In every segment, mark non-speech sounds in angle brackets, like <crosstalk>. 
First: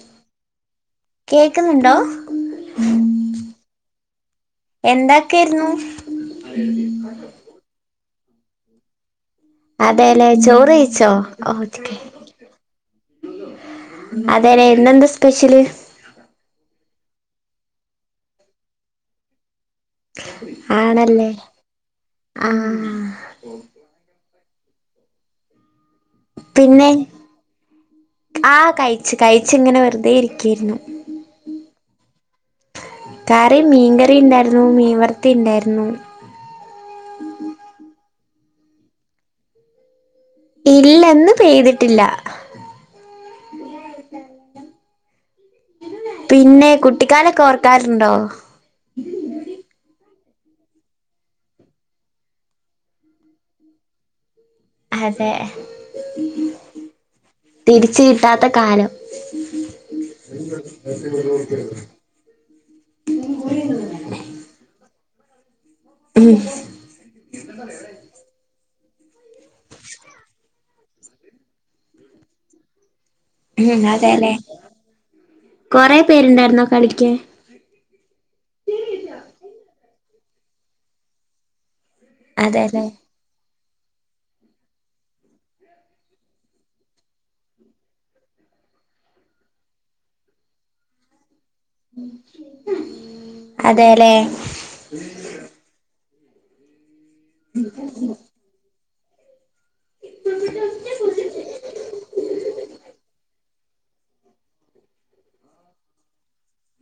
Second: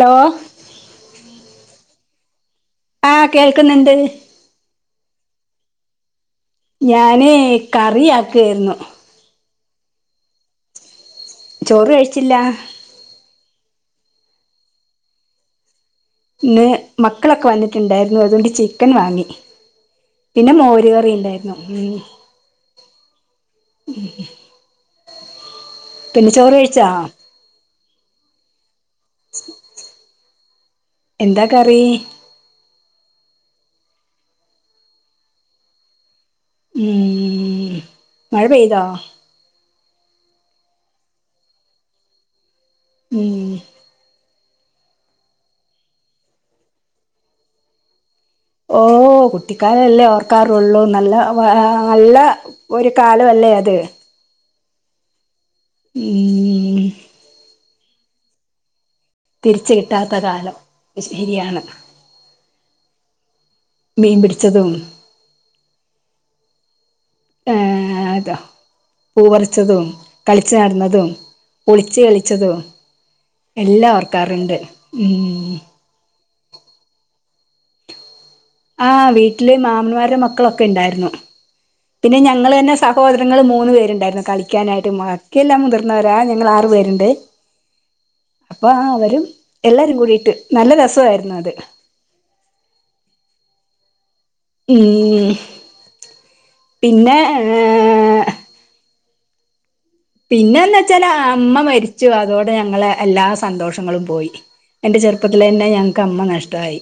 Hello കേക്കുന്നുണ്ടോ,? ആഹ കേൾക്കുന്നുണ്ട്. എന്താക്കായിരുന്നു. ഞാന് കറി ആക്കായിരുന്നു. അതെല്ലേ ചോറ്ച്ചോ? ചോറ് കഴിച്ചില്ല അതേലോ ഇന്ന്എന്താ സ്പെഷ്യല്. ഇന്ന് മക്കളൊക്കെ വന്നിട്ടുണ്ടായിരുന്നു. അതുകൊണ്ട് ചിക്കൻ വാങ്ങി. പിന്നെ മോര് കറി ആണല്ലേ ഇണ്ടായിരുന്നു. ആഹ് ഉം <inaudible> ചോറ് പിന്നെ കഴിച്ചാ ആഹ് കയ്ച്ച് കയ്ച്ച് ഇങ്ങനെ വെറുതെ ഇരിക്കായിരുന്നു. എന്താ കറി. കറി മീൻകറി ഇണ്ടായിരുന്നു. മീൻവറുത്തെ ഇണ്ടായിരുന്നു. ഉം മഴ പെയ്തോ? ഇല്ല ഇന്ന് പെയ്തിട്ടില്ല. ഉം പിന്നെ കുട്ടിക്കാലൊക്കെ ഓർക്കാറുണ്ടോ? ഓഹ് കുട്ടിക്കാലല്ലേ ഓർക്കാറൊള്ളു. നല്ല വ നല്ല ഒരു കാലം അല്ലേ അത്. അതെ ഉം തിരിച്ച് കിട്ടാത്ത കാലം. <inaudible> തിരിച്ച് കിട്ടാത്ത കാലം ശരിയാണ് മീൻ പിടിച്ചതും. ഉം ഏഹ് അതോ പൂപറിച്ചതും, കളിച്ചു നടന്നതും. ഒളിച്ച് കളിച്ചതും, എല്ലാം ഓർക്കാറ്ണ്ട്. ഉം കൊറേ പേരുണ്ടായിരുന്നോ കളിക്ക്. ആഹ് വീട്ടില് മാമന്മാരുടെ മക്കളൊക്കെ ഉണ്ടായിരുന്നു. പിന്നെ ഞങ്ങള് തന്നെ അതേല്ലേ സഹോദ ഞങ്ങള് മൂന്ന് പേരുണ്ടായിരുന്നു. കളിക്കാനായിട്ട്. ബാക്കിയെല്ലാം മുതിർന്നവരാ ഞങ്ങൾ ആറ് പേരുണ്ട്. അപ്പൊ അവരും എല്ലാരും കൂടിയിട്ട്. നല്ല രസം ആയിരുന്നു അത്. അതെല്ലേ ഉം പിന്നെ <inaudible> ഏഹ് പിന്നെന്ന് വെച്ചാല് അമ്മ മരിച്ചു അതോടെ ഞങ്ങള് എല്ലാ സന്തോഷങ്ങളും പോയി എന്റെ ചെറുപ്പത്തില് തന്നെ ഞങ്ങക്ക് അമ്മ നഷ്ടം ആയി.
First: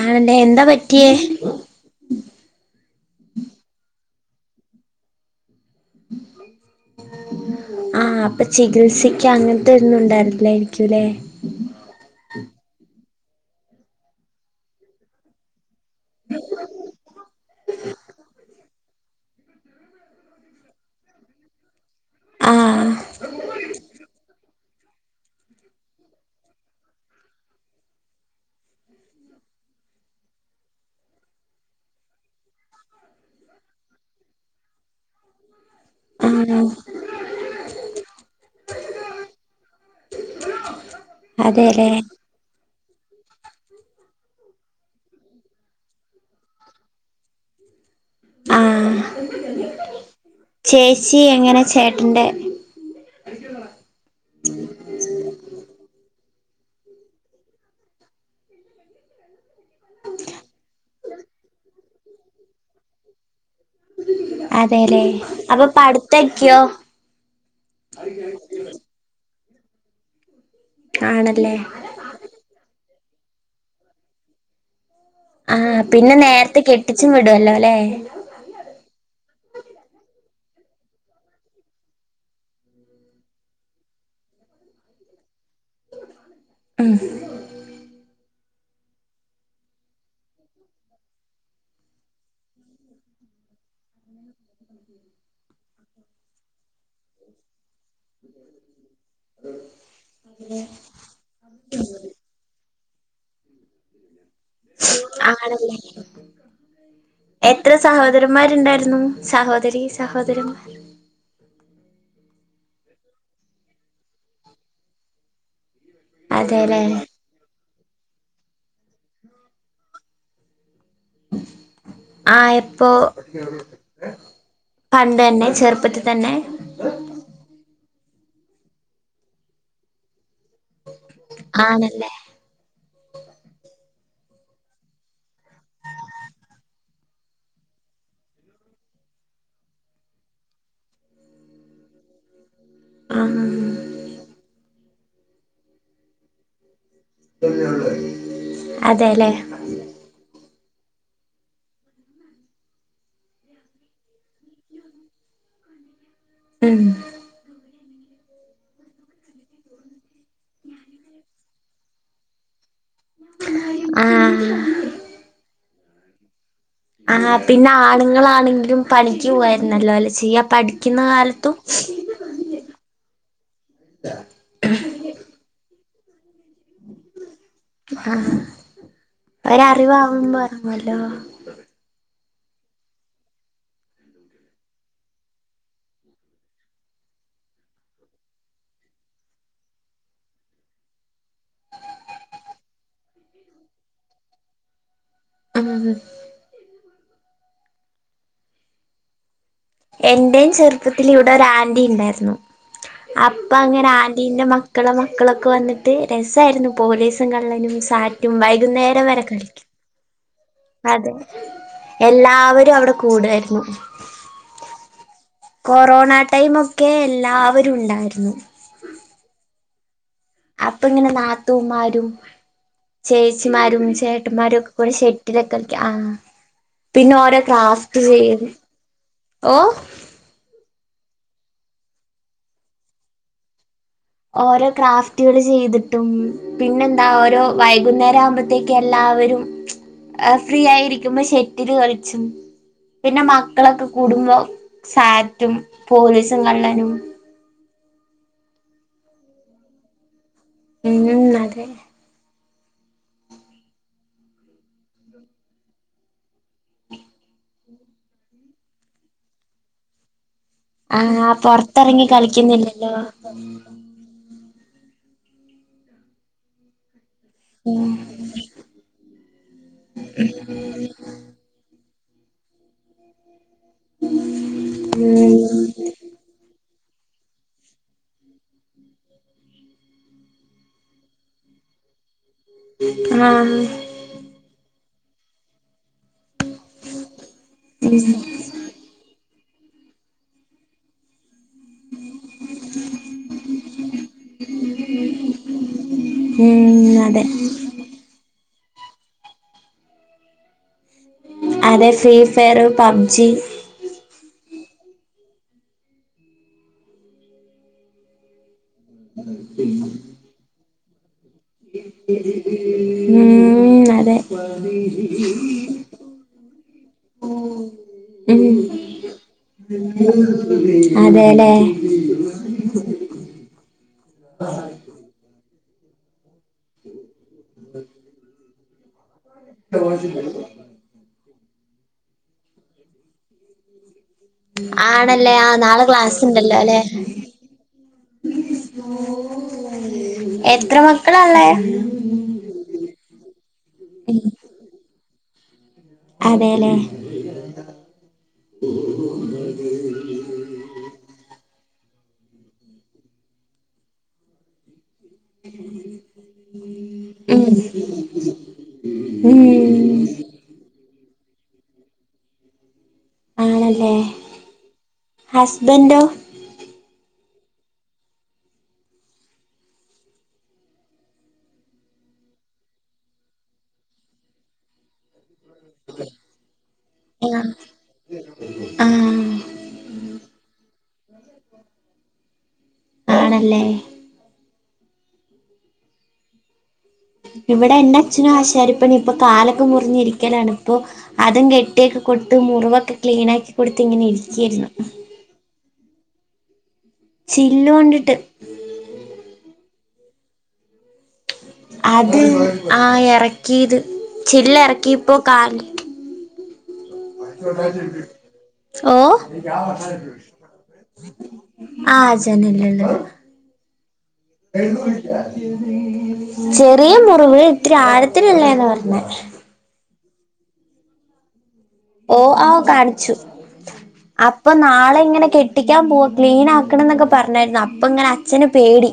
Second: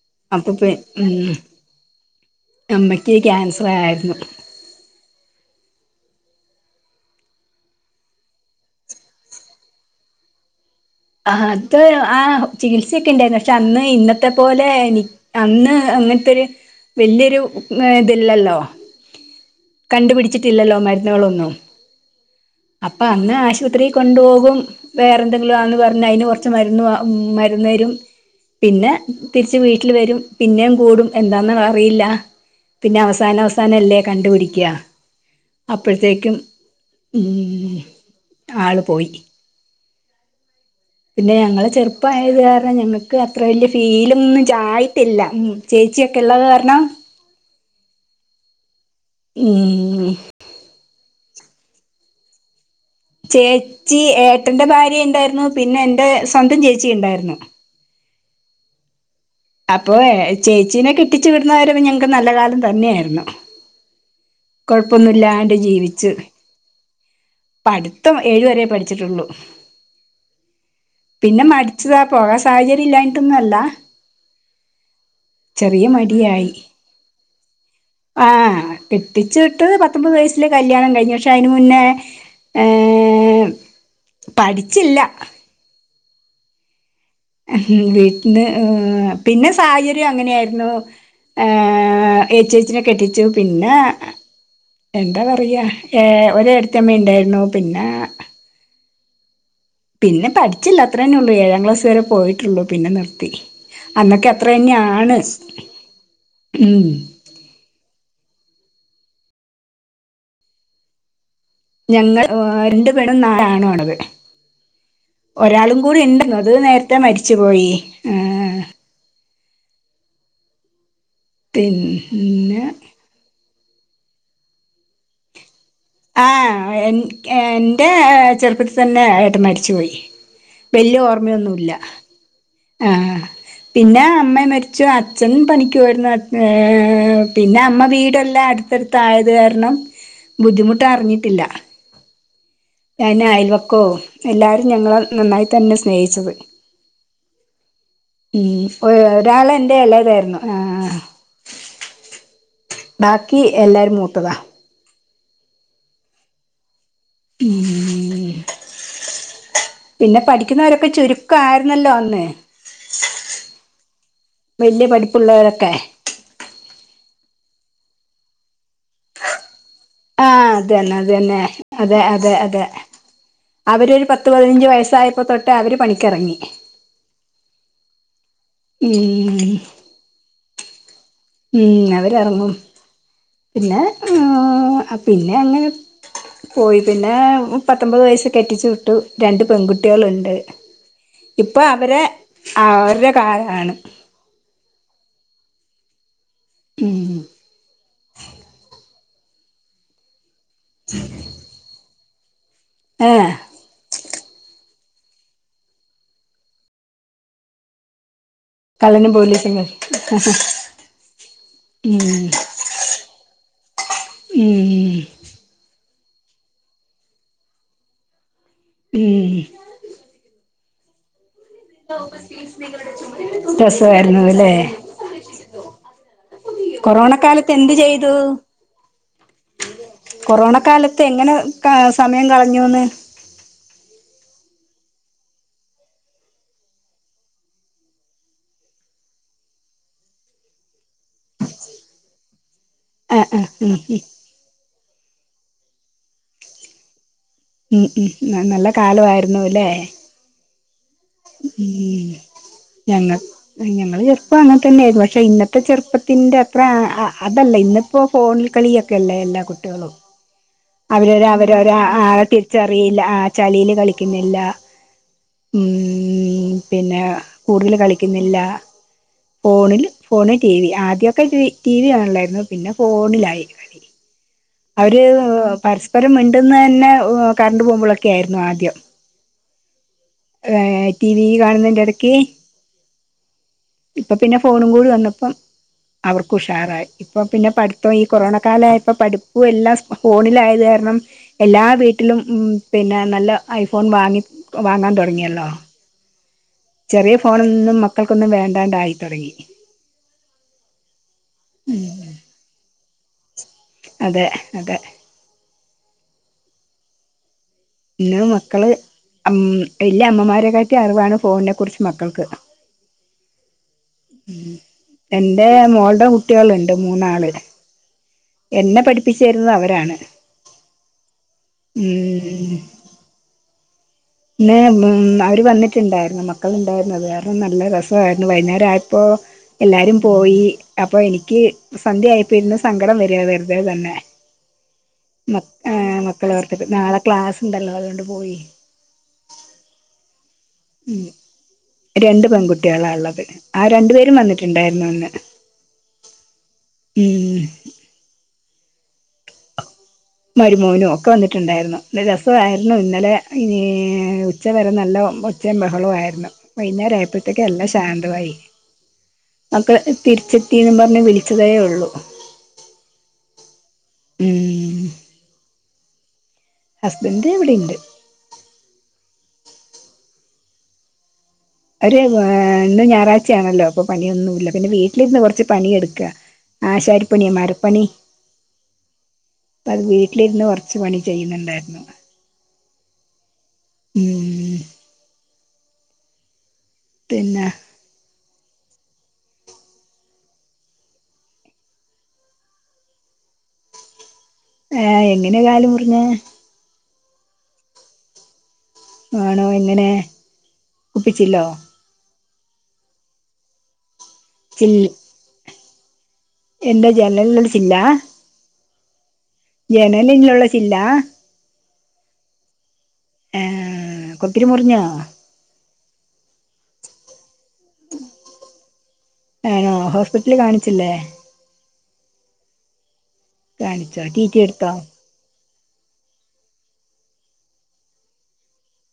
ആണല്ലേ എന്താ അപ്പൊപ്പിൻ ഉം പറ്റിയേ അമ്മക്ക് ക്യാൻസർ ആയിരുന്നു. <inaudible> ആഹ് അപ്പൊ ചികിൽസിക്കാൻ അങ്ങനത്തെ ഒന്നും ഉണ്ടായിരുന്നില്ലായിരിക്കും. ല്ലേ ആഹ് അത് ആഹ് ചികിത്സ ഒക്കെ ഉണ്ടായിരുന്നു പക്ഷെ അന്ന് ഇന്നത്തെ പോലെ എനി അന്ന് അങ്ങനത്തെരു വല്യൊരു ഇത് ഇല്ലല്ലോ കണ്ടുപിടിച്ചിട്ടില്ലല്ലോ മരുന്നുകളൊന്നും. ആഹ് അപ്പൊ അന്ന് ആശുപത്രി കൊണ്ടുപോകും. വേറെന്തെങ്കിലും ആന്ന് പറ പിന്നെ അയിന് കുറച്ച് മരുന്ന് വാ മരുന്ന് തരും. പിന്നെ തിരിച്ച് വീട്ടില് വരും പിന്നേം കൂടും എന്താന്ന് അറിയില്ല പിന്നെ അവസാനം അവസാനം അല്ലേ കണ്ടുപിടിക്കുക അപ്പഴത്തേക്കും ആഹ് ഉം ആള് പോയി <unintelligible> പിന്നെ ഞങ്ങള് അതെല്ലേ ചെറുപ്പം ആയത് കാരണം ഞങ്ങ ക്ക് അത്ര വല്യ ഫീല് ഒന്നും ആയിട്ടില്ല ഉം ചേച്ചിയൊക്കെ ഉള്ള കാരണം ആഹ് ഉം ചേച്ചി എങ്ങനെ ചേട്ടന്റെ ചേച്ചി ഏട്ടന്റെ ഭാര്യ ഇണ്ടായിരുന്നു പിന്നെ എന്റെ സ്വന്തം ചേച്ചി ഇണ്ടായിരുന്നു അപ്പോ ചേച്ചീനെ കെട്ടിച്ചു വിടുന്നവരെ ഞങ്ങക്ക് നല്ല കാലം തന്നെയായിരുന്നു അതെല്ലേ കുഴപ്പൊന്നുമില്ലാണ്ട് അപ്പൊ ജീവിച്ച് പടുത്തം ഒക്കെയോ പഠിത്തം ഏഴു വരേ പഠിച്ചിട്ടുള്ളൂ പിന്നെ ആണല്ലേ മടി ച്ചതാ പോകാൻ സാഹചര്യം ഇല്ലാഞ്ഞിട്ടൊന്നും അല്ല ആഹ് ചെറിയ പിന്നെ നേരത്തെ കെട്ടിച്ചും വിടുവല്ലോ അല്ലേ <unintelligible> കെട്ടിച്ച് വിട്ട് പത്തൊമ്പത് വയസ്സില് കല്ല്യാണം കഴിഞ്ഞു പക്ഷെ അതിനു മുന്നേ പഠിച്ചില്ല ഉം ഉം ഏ.... പിന്നെ സാഹചര്യം അങ്ങിനെയായിരുന്നു ഏ ചേച്ചിനെ കെട്ടിച്ചു പിന്നെ എന്താ പറയാ ഒരു ഏട്ടത്തിയമ്മാ ഉണ്ടായിരുന്നു പിന്നെ <unintelligible> പിന്നെ പഠിച്ചില്ല അത്ര തന്നെ ഉള്ളൂ ഏഴാം ക്ലാസ് വരെ പോയിട്ടുള്ളു പിന്നെ നിർത്തി അന്നൊക്കെ അത്രേം തന്നെയാണ് ആണല്ലേ ഉം എത്ര സഹോദരൻ മാരുഉണ്ടായിരുന്നു സഹോദരി സഹോദരന്മാർ ഞങ്ങൾ ഉം രണ്ട് പെണ്ണും നാല് ആണുവാ ളളത് ഒരാളും കൂടി ഉണ്ടായിരുന്നു അത് അതെല്ലേ നേരത്തെ മരിച്ച് പോയി ആഹ് ആ പിന്നെ എപ്പൊ പണ്ട് തന്നെ ചെറുപ്പത്തിൽ ആ തന്നെ എൻ്റെ ചെറുപ്പത്തിൽ തന്നെഏട്ടൻ മരിച്ച് പോയി വലിയ ഓർമയൊന്നുമില്ല ആണല്ലേ ആഹ് പിന്നെ അമ്മ മരിച്ചു അച്ഛൻ പണിക്കുപോയിരുന്നു പിന്നെ അമ്മ വീടെല്ലാം അടുത്ത് അടുത്ത് അടുത്തായത് കാരണം ബുദ്ധിമുട്ട് അറിഞ്ഞിട്ടില്ല പിന്നെ ആഹ് അയൽവക്കും എല്ലാരും ഞങ്ങളെനന്നായി തന്നെ സ്‌നേഹിച്ചത് ഉം അതെല്ലേ ഒരാൾ എന്റെ ഇളയതായിരുന്നു ആ ബാക്കി എല്ലാവരും മൂത്തത്താ ഉം ഉം പിന്നെ പഠിക്കുന്നോരൊക്കെ ചുരുക്ക ആയിരുന്നല്ലോ അന്ന് ആ പിള്ളേരൊക്കെ ആഹ് പിന്നെ ആണുങ്ങളാണെങ്കിലും പണിക്ക് പോവായിരുന്നല്ലോ ആ ചെയ്യാ അതെന്നെ പഠിക്കുന്ന അതന്നെ കാലത്തും അതെ അതെ അതെ അവർ ഒരു പത്ത് പതിനഞ്ച് വയസ്സായപ്പോ തൊട്ടേഅവര് പണിക്കിറങ്ങി ഉം <unintelligible> ഉം അവർ ഇറങ്ങും പിന്നെ ഹ് പിന്നെ അങ്ങനെ പോയി പിന്നെ പത്തൊമ്പത് വയസ്സിൽ കെട്ടിച്ച് വിട്ടു രണ്ട് പെൺകുട്ടികൾഉണ്ട് ഇപ്പോ അവരെ അവരടെ കാലമാണ് ഉം ഉം ഹ് എൻ്റെയും ചെറുപ്പത്തിൽ ഇവിടൊരാ ൻ്റി ഉണ്ടായിരുന്നു. അ ഏഹ് അപ്പം അങ്ങനെ ആൻ്റിൻ്റെ മക്കളെ മക്കളൊക്കെ വന്നിട്ട് രസായിരുന്നു പോലീസും കള്ളനും സാറ്റും വൈ കള്ളനും പോലീസ് കളി <inaudible> അതെ ഉം എല്ലാവരും അവിടെ കൂടായിരുന്നു ഉം കൊറോണ ടൈംമൊക്കെ എല്ലാവരും ഇണ്ടായിരുന്നു. ഹ്മ്മ് അപ്പങ്ങനെ നാ ത്തൂന്മാരും, ചേച്ചിമാരും, രസമായിരുന്നു അല്ലേ ചേട്ടന്മാരും ഒക്കെ പോയി ഷെഡിലളിക്ക ആഹ് കൊറോണ പിന്നെ ഓരോ കാലത്ത് എന്ത് ക്രാഫ്റ്റ് ചെയ്തു ചെയ്യല്, ഓഹ് കൊറോണ കാലത്ത് എങ്ങനെ ക സമയം കളഞ്ഞൂന് ഓരോ ക്രാഫ്റ്റുകള് ചെയ്തിട്ടും പിന്നെന്താ ഒര് വൈകുന്നേരവുമ്പത്തേക്കും എല്ലാവരും ഇരിക്കുമ്പോൾ ഷെട്ടില് കളിച്ചും പിന്നെ ആഹ് ആഹ് ഉം മക്കളൊക്കെ കൂടുമ്പോ സാറ്റും പോലീസും കള്ളനും ഹ്മ്മ്, ഹ്മ്മ്, ഹ്മ്മ് നല്ല കാലവായിരുന്നുല്ലേ ഉം അതെ ഹ്മ്മ് ഞങ്ങക്ക് ഞങ്ങളെ ചെറുപ്പം അങ്ങനെ തന്നെയായിരുന്നു പക്ഷെ ഇന്നത്തെ ചെറുപ്പത്തിന്റെ അത്ര അ അതല്ല ഇന്ന ഇപ്പോൾ ഫോണിൽ കളിയൊക്കെ അല്ലേ എല്ലാ കുട്ടിയളും അവരവരെ ആഹ് അവരവരെ ആ പൊറത്തിറങ്ങി ആഹ് കളിക്കുന്നില്ലല്ലോ തിരിച്ചറിയില്ല ആ ചലിയില് കളിക്കുന്നില്ല ഹ്മ്മ് പിന്നെ പൂളില് ഉം കളിക്കുന്നില്ല ഫോണില് ഫോണ്, ടി. വി ആദ്യയൊക്കെ ടി ടി. വി കാണലായിരുന്നു പിന്നെ ഫോണിലായി കളി അവര് ഉം പരസ്പരം മിണ്ടുന്നന്നെ ആഹ് കറണ്ട് പോവുമ്പോഴൊക്കെ ആയിരുന്നു ആദ്യം ഏഹ് ടി വി കാണുന്നതിന്റെ എടയ്ക്ക് ആഹ് ഇപ്പം പിന്നെ ഫോണും കൂടി വന്നപ്പം അവർക്ക് ഉഷാറായി. ഇപ്പ പിന്നെ പഠിത്തം ഈ ഉം കൊറോണ കാലായപ്പോ പഠി ഇപ്പോ എല്ലാം ഫോണിലായത് കാരണം എല്ലാ വീട്ടിലും ഹ്മ്മ് പിന്നെ നല്ല ഐഫോൺ വാങ്ങി വാങ്ങാൻ തൊടങ്ങിയല്ലോ <inaudible> ചെറിയ അതെ ഫോണൊന്നും മക്കൾക്കൊന്നും വേണ്ടാതായി തൊടങ്ങി അതെ ഫ്രീ ഫയറ് പബ്ജി അതെ അതെ പിന്ന മക്കള് ഹ്മ്മ് വല്യയ അമ്മമാരെക്കാട്ടി അറിവാണ് ഫോണിനെ കുറിച്ച് മക്കൾക്ക് ഹ്മ്മ് അതെ <inaudible> എന്റെ മോളുടെ കുട്ടികളുണ്ട് മൂന്നാള് എന്നെ പഠിപ്പിച്ചു തരുന്നത് അവരാണ് ഹ്മ്മ് അതെലെ ഹ്മ്മ് പിന്ന ഹ്മ്മ് അവര് വന്നിട്ടുണ്ടായിരുന്നു മക്കളുണ്ടായിരുന്നുഅതുവരെ നല്ല രസായിരുന്നു വൈകുന്നേരാപ്പോ എല്ലാരും പോയി അപ്പൊ എനിക്ക് സന്ധ്യ ആയപ്പോ ഇരുന്ന് സങ്കടം വരാ വെറുതെ തന്നെ ആണല്ലേ മ ആ നാളെ ഏഹ് ക്ലാസ് മക്കള ഉണ്ടല്ലോ ഓർത്തിട്ട് അല്ലെ നാളെ ക്ലാസ്ണ്ടല്ലോ അതോണ്ട് പോയി. ഹ്മ്മ് ഹ്മ്മ് രണ്ട് പെൺകുട്ടികളാ ഇള്ളത് ആ രണ്ടു പേരും വന്നിട്ടുണ്ടായിരുന്നു അന്ന് അതെലേ ഹ്മ്മ് <inaudible> മരുമോനും ഒക്കെ വന്നിട്ടുണ്ടായിരുന്നു നല്ല രസവായിരുന്നു ഇന്നലെ ഈ ഉച്ചവരെ നല്ല വമ്പം ഒച്ചേ ബഹളവു ആയിരുന്നു. വൈകുന്നേരം ആഴപ്പോത്തേക്കും ഉം എല്ലാം ശാന്തളായി. മക്കള് ഉം തിരിച്ചെത്തിന്നും പറഞ്ഞ് വിളിച്ചതേ ഒള്ളൂ ഏഹ്, ഉം ഹസ്ബന്റൊ ഹസ്ബന്റ് ഇവിടെണ്ട്. അവര് ഏഹ് ഇന്ന് ഞായറാഴ്ചയാണല്ലോ അപ്പൊ പണിയൊന്നുല്ല പിന്നെ വീട്ടിലിരുന്ന് കൊറച്ച് പണി എടുക്ക ആശാരി പണി മരപ്പണി ആ അപ്പ അത് വീട്ടിലിരുന്ന് കൊറച്ച് പണി ചെയ്യുന്നുണ്ടായിരുന്നു ആണല്ലേ ഉം പിന്നെ ഇവിടെ എന്റെ അച്ഛനും ആശാരിപ്പണി ഇപ്പൊ കാലൊക്കെ മുറിഞ്ഞിരിക്കലാണ് ഇപ്പൊ അതും കെട്ടിയൊക്കെ കൊടുത്ത് മുറിവൊക്കെ ക്ലീൻ ആക്കി കൊടുത്ത് ഇങ്ങനെ ഇരിക്കായിരുന്നു ഏഹ് എങ്ങനെയാ കാൽ മുറിഞ്ഞെ ചില്ല് കൊണ്ടിട്ട് ആണോ എങ്ങനെ കുപ്പിച്ചില്ലോ അത് ആഹ് എറക്കീത് ചില്ല് എറക്കീപ്പോ കാല് എന്താ ജനൽനുള്ള ചില്ലാ ഓഹ് ജനലിലുള്ള ചില്ലാ ആഹ് ജനൽനുള്ളത് ഏഹ് കൊത്തിരി മുറിഞ്ഞോ ചെറിയ മുറിവ് ഇത്തിരി ആഴത്തിനില്ലേന്ന പറഞ്ഞെ ആണോ ഹോസ്പിറ്റല് കാണിച്ചില്ലേ ഓഹ് ആഹ് കാണിച്ചു കാണിച്ചോ ടി ടി അപ്പൊ എടുത്തോ നാളെയിങ്ങനെ കെ ട്ടിക്കാൻ പോവാ ക്ലീനാക്കണന്നൊക്കെ പറഞ്ഞായിരുന്നു അപ്പങ്ങനെ അച്ഛന്പേടി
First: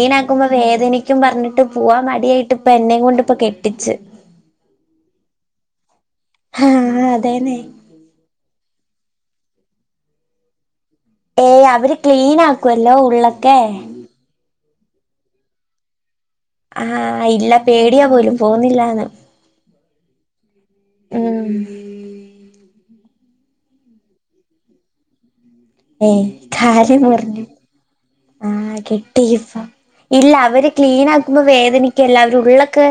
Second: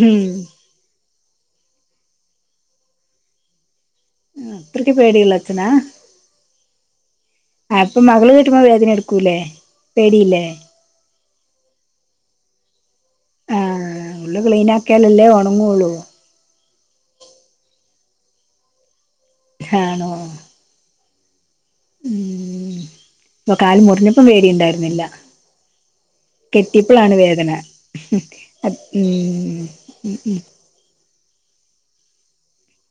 ഉം വേദനിക്കും പറഞ്ഞിട്ട് പോവാൻ മടിയായിട്ടിപ്പൊ എന്നെ കൊണ്ടിപ്പം കെട്ടിച്ച് അത്രക്ക് പേടിയുള്ളച്ഛനാ ഹാഹ് അതേന്നെ അപ്പൊ മകളു കെട്ടുമ്പോ വേദനയെടുക്കൂലേ പേടിയില്ലേ ഏയ് അവര് ക്ലീനാക്കുവല്ലോ ഉള്ളൊക്കെ ആഹ് ഉള്ളു ക്ലീനാക്കിയാലല്ലേ ഒണങ്ങുള്ളൂ ആഹ് ഇല്ല പേടിയാ പോലും പോകുന്നില്ലാന്ന് ആണോ ആഹ് ഉം ഇപ്പൊ കാലു മുറിഞ്ഞപ്പം പേടിയുണ്ടായിരുന്നില്ല. ഏഹ് കാലു കെട്ടിയപ്പോഴാണ് മുറിഞ്ഞു വേദന ആഹ് ഉം കെട്ടിയിപ്പം ഉം ഇല്ല ഉം അവര് ക്ലീനാക്കുമ്പോൾ വേദനിക്കയില്ല അവര് ഉള്ളൊക്കെ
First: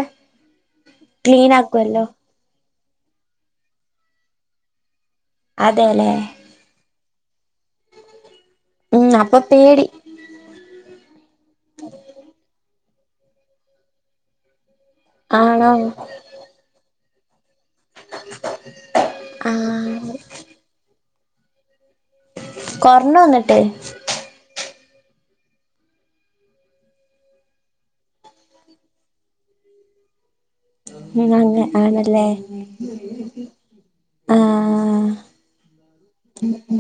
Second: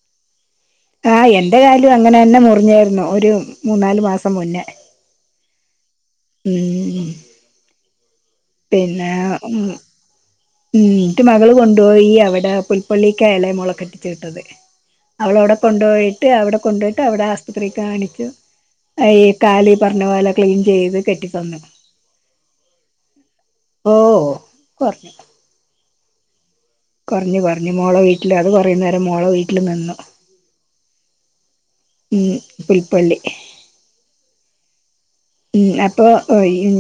ആഹ് ക്ലീൻ എന്റെ കാലും ആക്കുവല്ലോ അങ്ങനെ തന്നെ മുറിഞ്ഞാരുന്നു ഒരു മൂന്നാലുമാസം മുന്നേ അതേല്ലേ ഉം ഉം ഉം പിന്നെ അപ്പൊ ഉം പേടി ഉം ന്നിട്ട് മകളു കൊണ്ടോയി ഈ അവിടെ പുൽപ്പള്ളിക്കാ എളയ മോളെ കെട്ടിച്ചുവിട്ടത് അവളവിടെ ആണോ കൊണ്ടുപോയിട്ട് അവിടെ കൊണ്ടുപോയിട്ട് അവിടെ ആസ്പത്രിയി കാണി ക്കും ഈ കാല് ആഹ് പറഞ്ഞപോലെ ക്ലീൻ ചെയ്തുകെട്ടി തന്നു. കൊറഞ്ഞോ ന്നിട്ട് ഓഹ് ഓഹ് കൊർഞ്ഞു കൊറഞ്ഞു കൊറഞ്ഞു മോളെ വീട്ടില് അത് കൊറയുനേരം മോളെ വീട്ടിൽ നിന്നു. ഉം അങ്ങെ ആണല്ലേ ഉം പുൽപ്പള്ളി ആഹ് ആഹ് ഉം അപ്പൊ ഈ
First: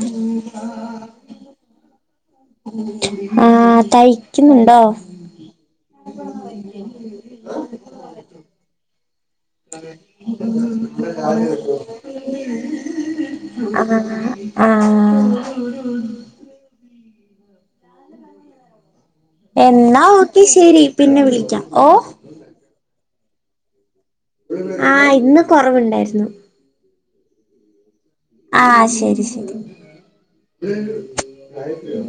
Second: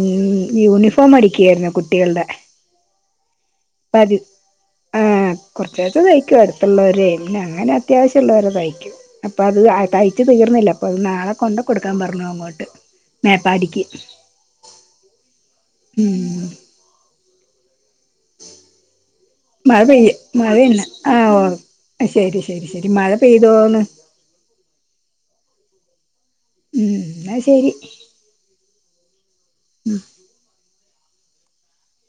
യൂണിഫോം അടിക്കയായിരുന്നു കുട്ടികളുടെ ആഹ് <unintelligible> തയ്ക്കുന്നുണ്ടോ ആഹ് കൊറച്ചു കൊറച്ചു തയ്ക്കും അടുത്തുള്ളവരെ അങ്ങനെ അത്യാവശ്യമുള്ളവരെ തയ്ക്കും അപ്പൊ അത് തയ്ച്ചു തീർന്നില്ല അപ്പൊ അത് നാളെ കൊണ്ട കൊടുക്കാൻ പറഞ്ഞു അങ്ങോട്ട് മേപ്പാടിക്ക് ആഹ് ആഹ് ഉം മഴ എന്നാ പെയ്യ് ഓക്കെ ശരി മഴന്നെ പിന്നെ ആഹ് വിളിക്കാം ഓ ഓഹ് ശരി ശരി ശരി മഴ പെയ്തോന്ന് ആഹ് ഇന്ന് കൊറവുണ്ടായിരുന്നു. ഉം ന്നാ ശരി ആഹ്.. ശരി.. ശരി ഉം ഉം..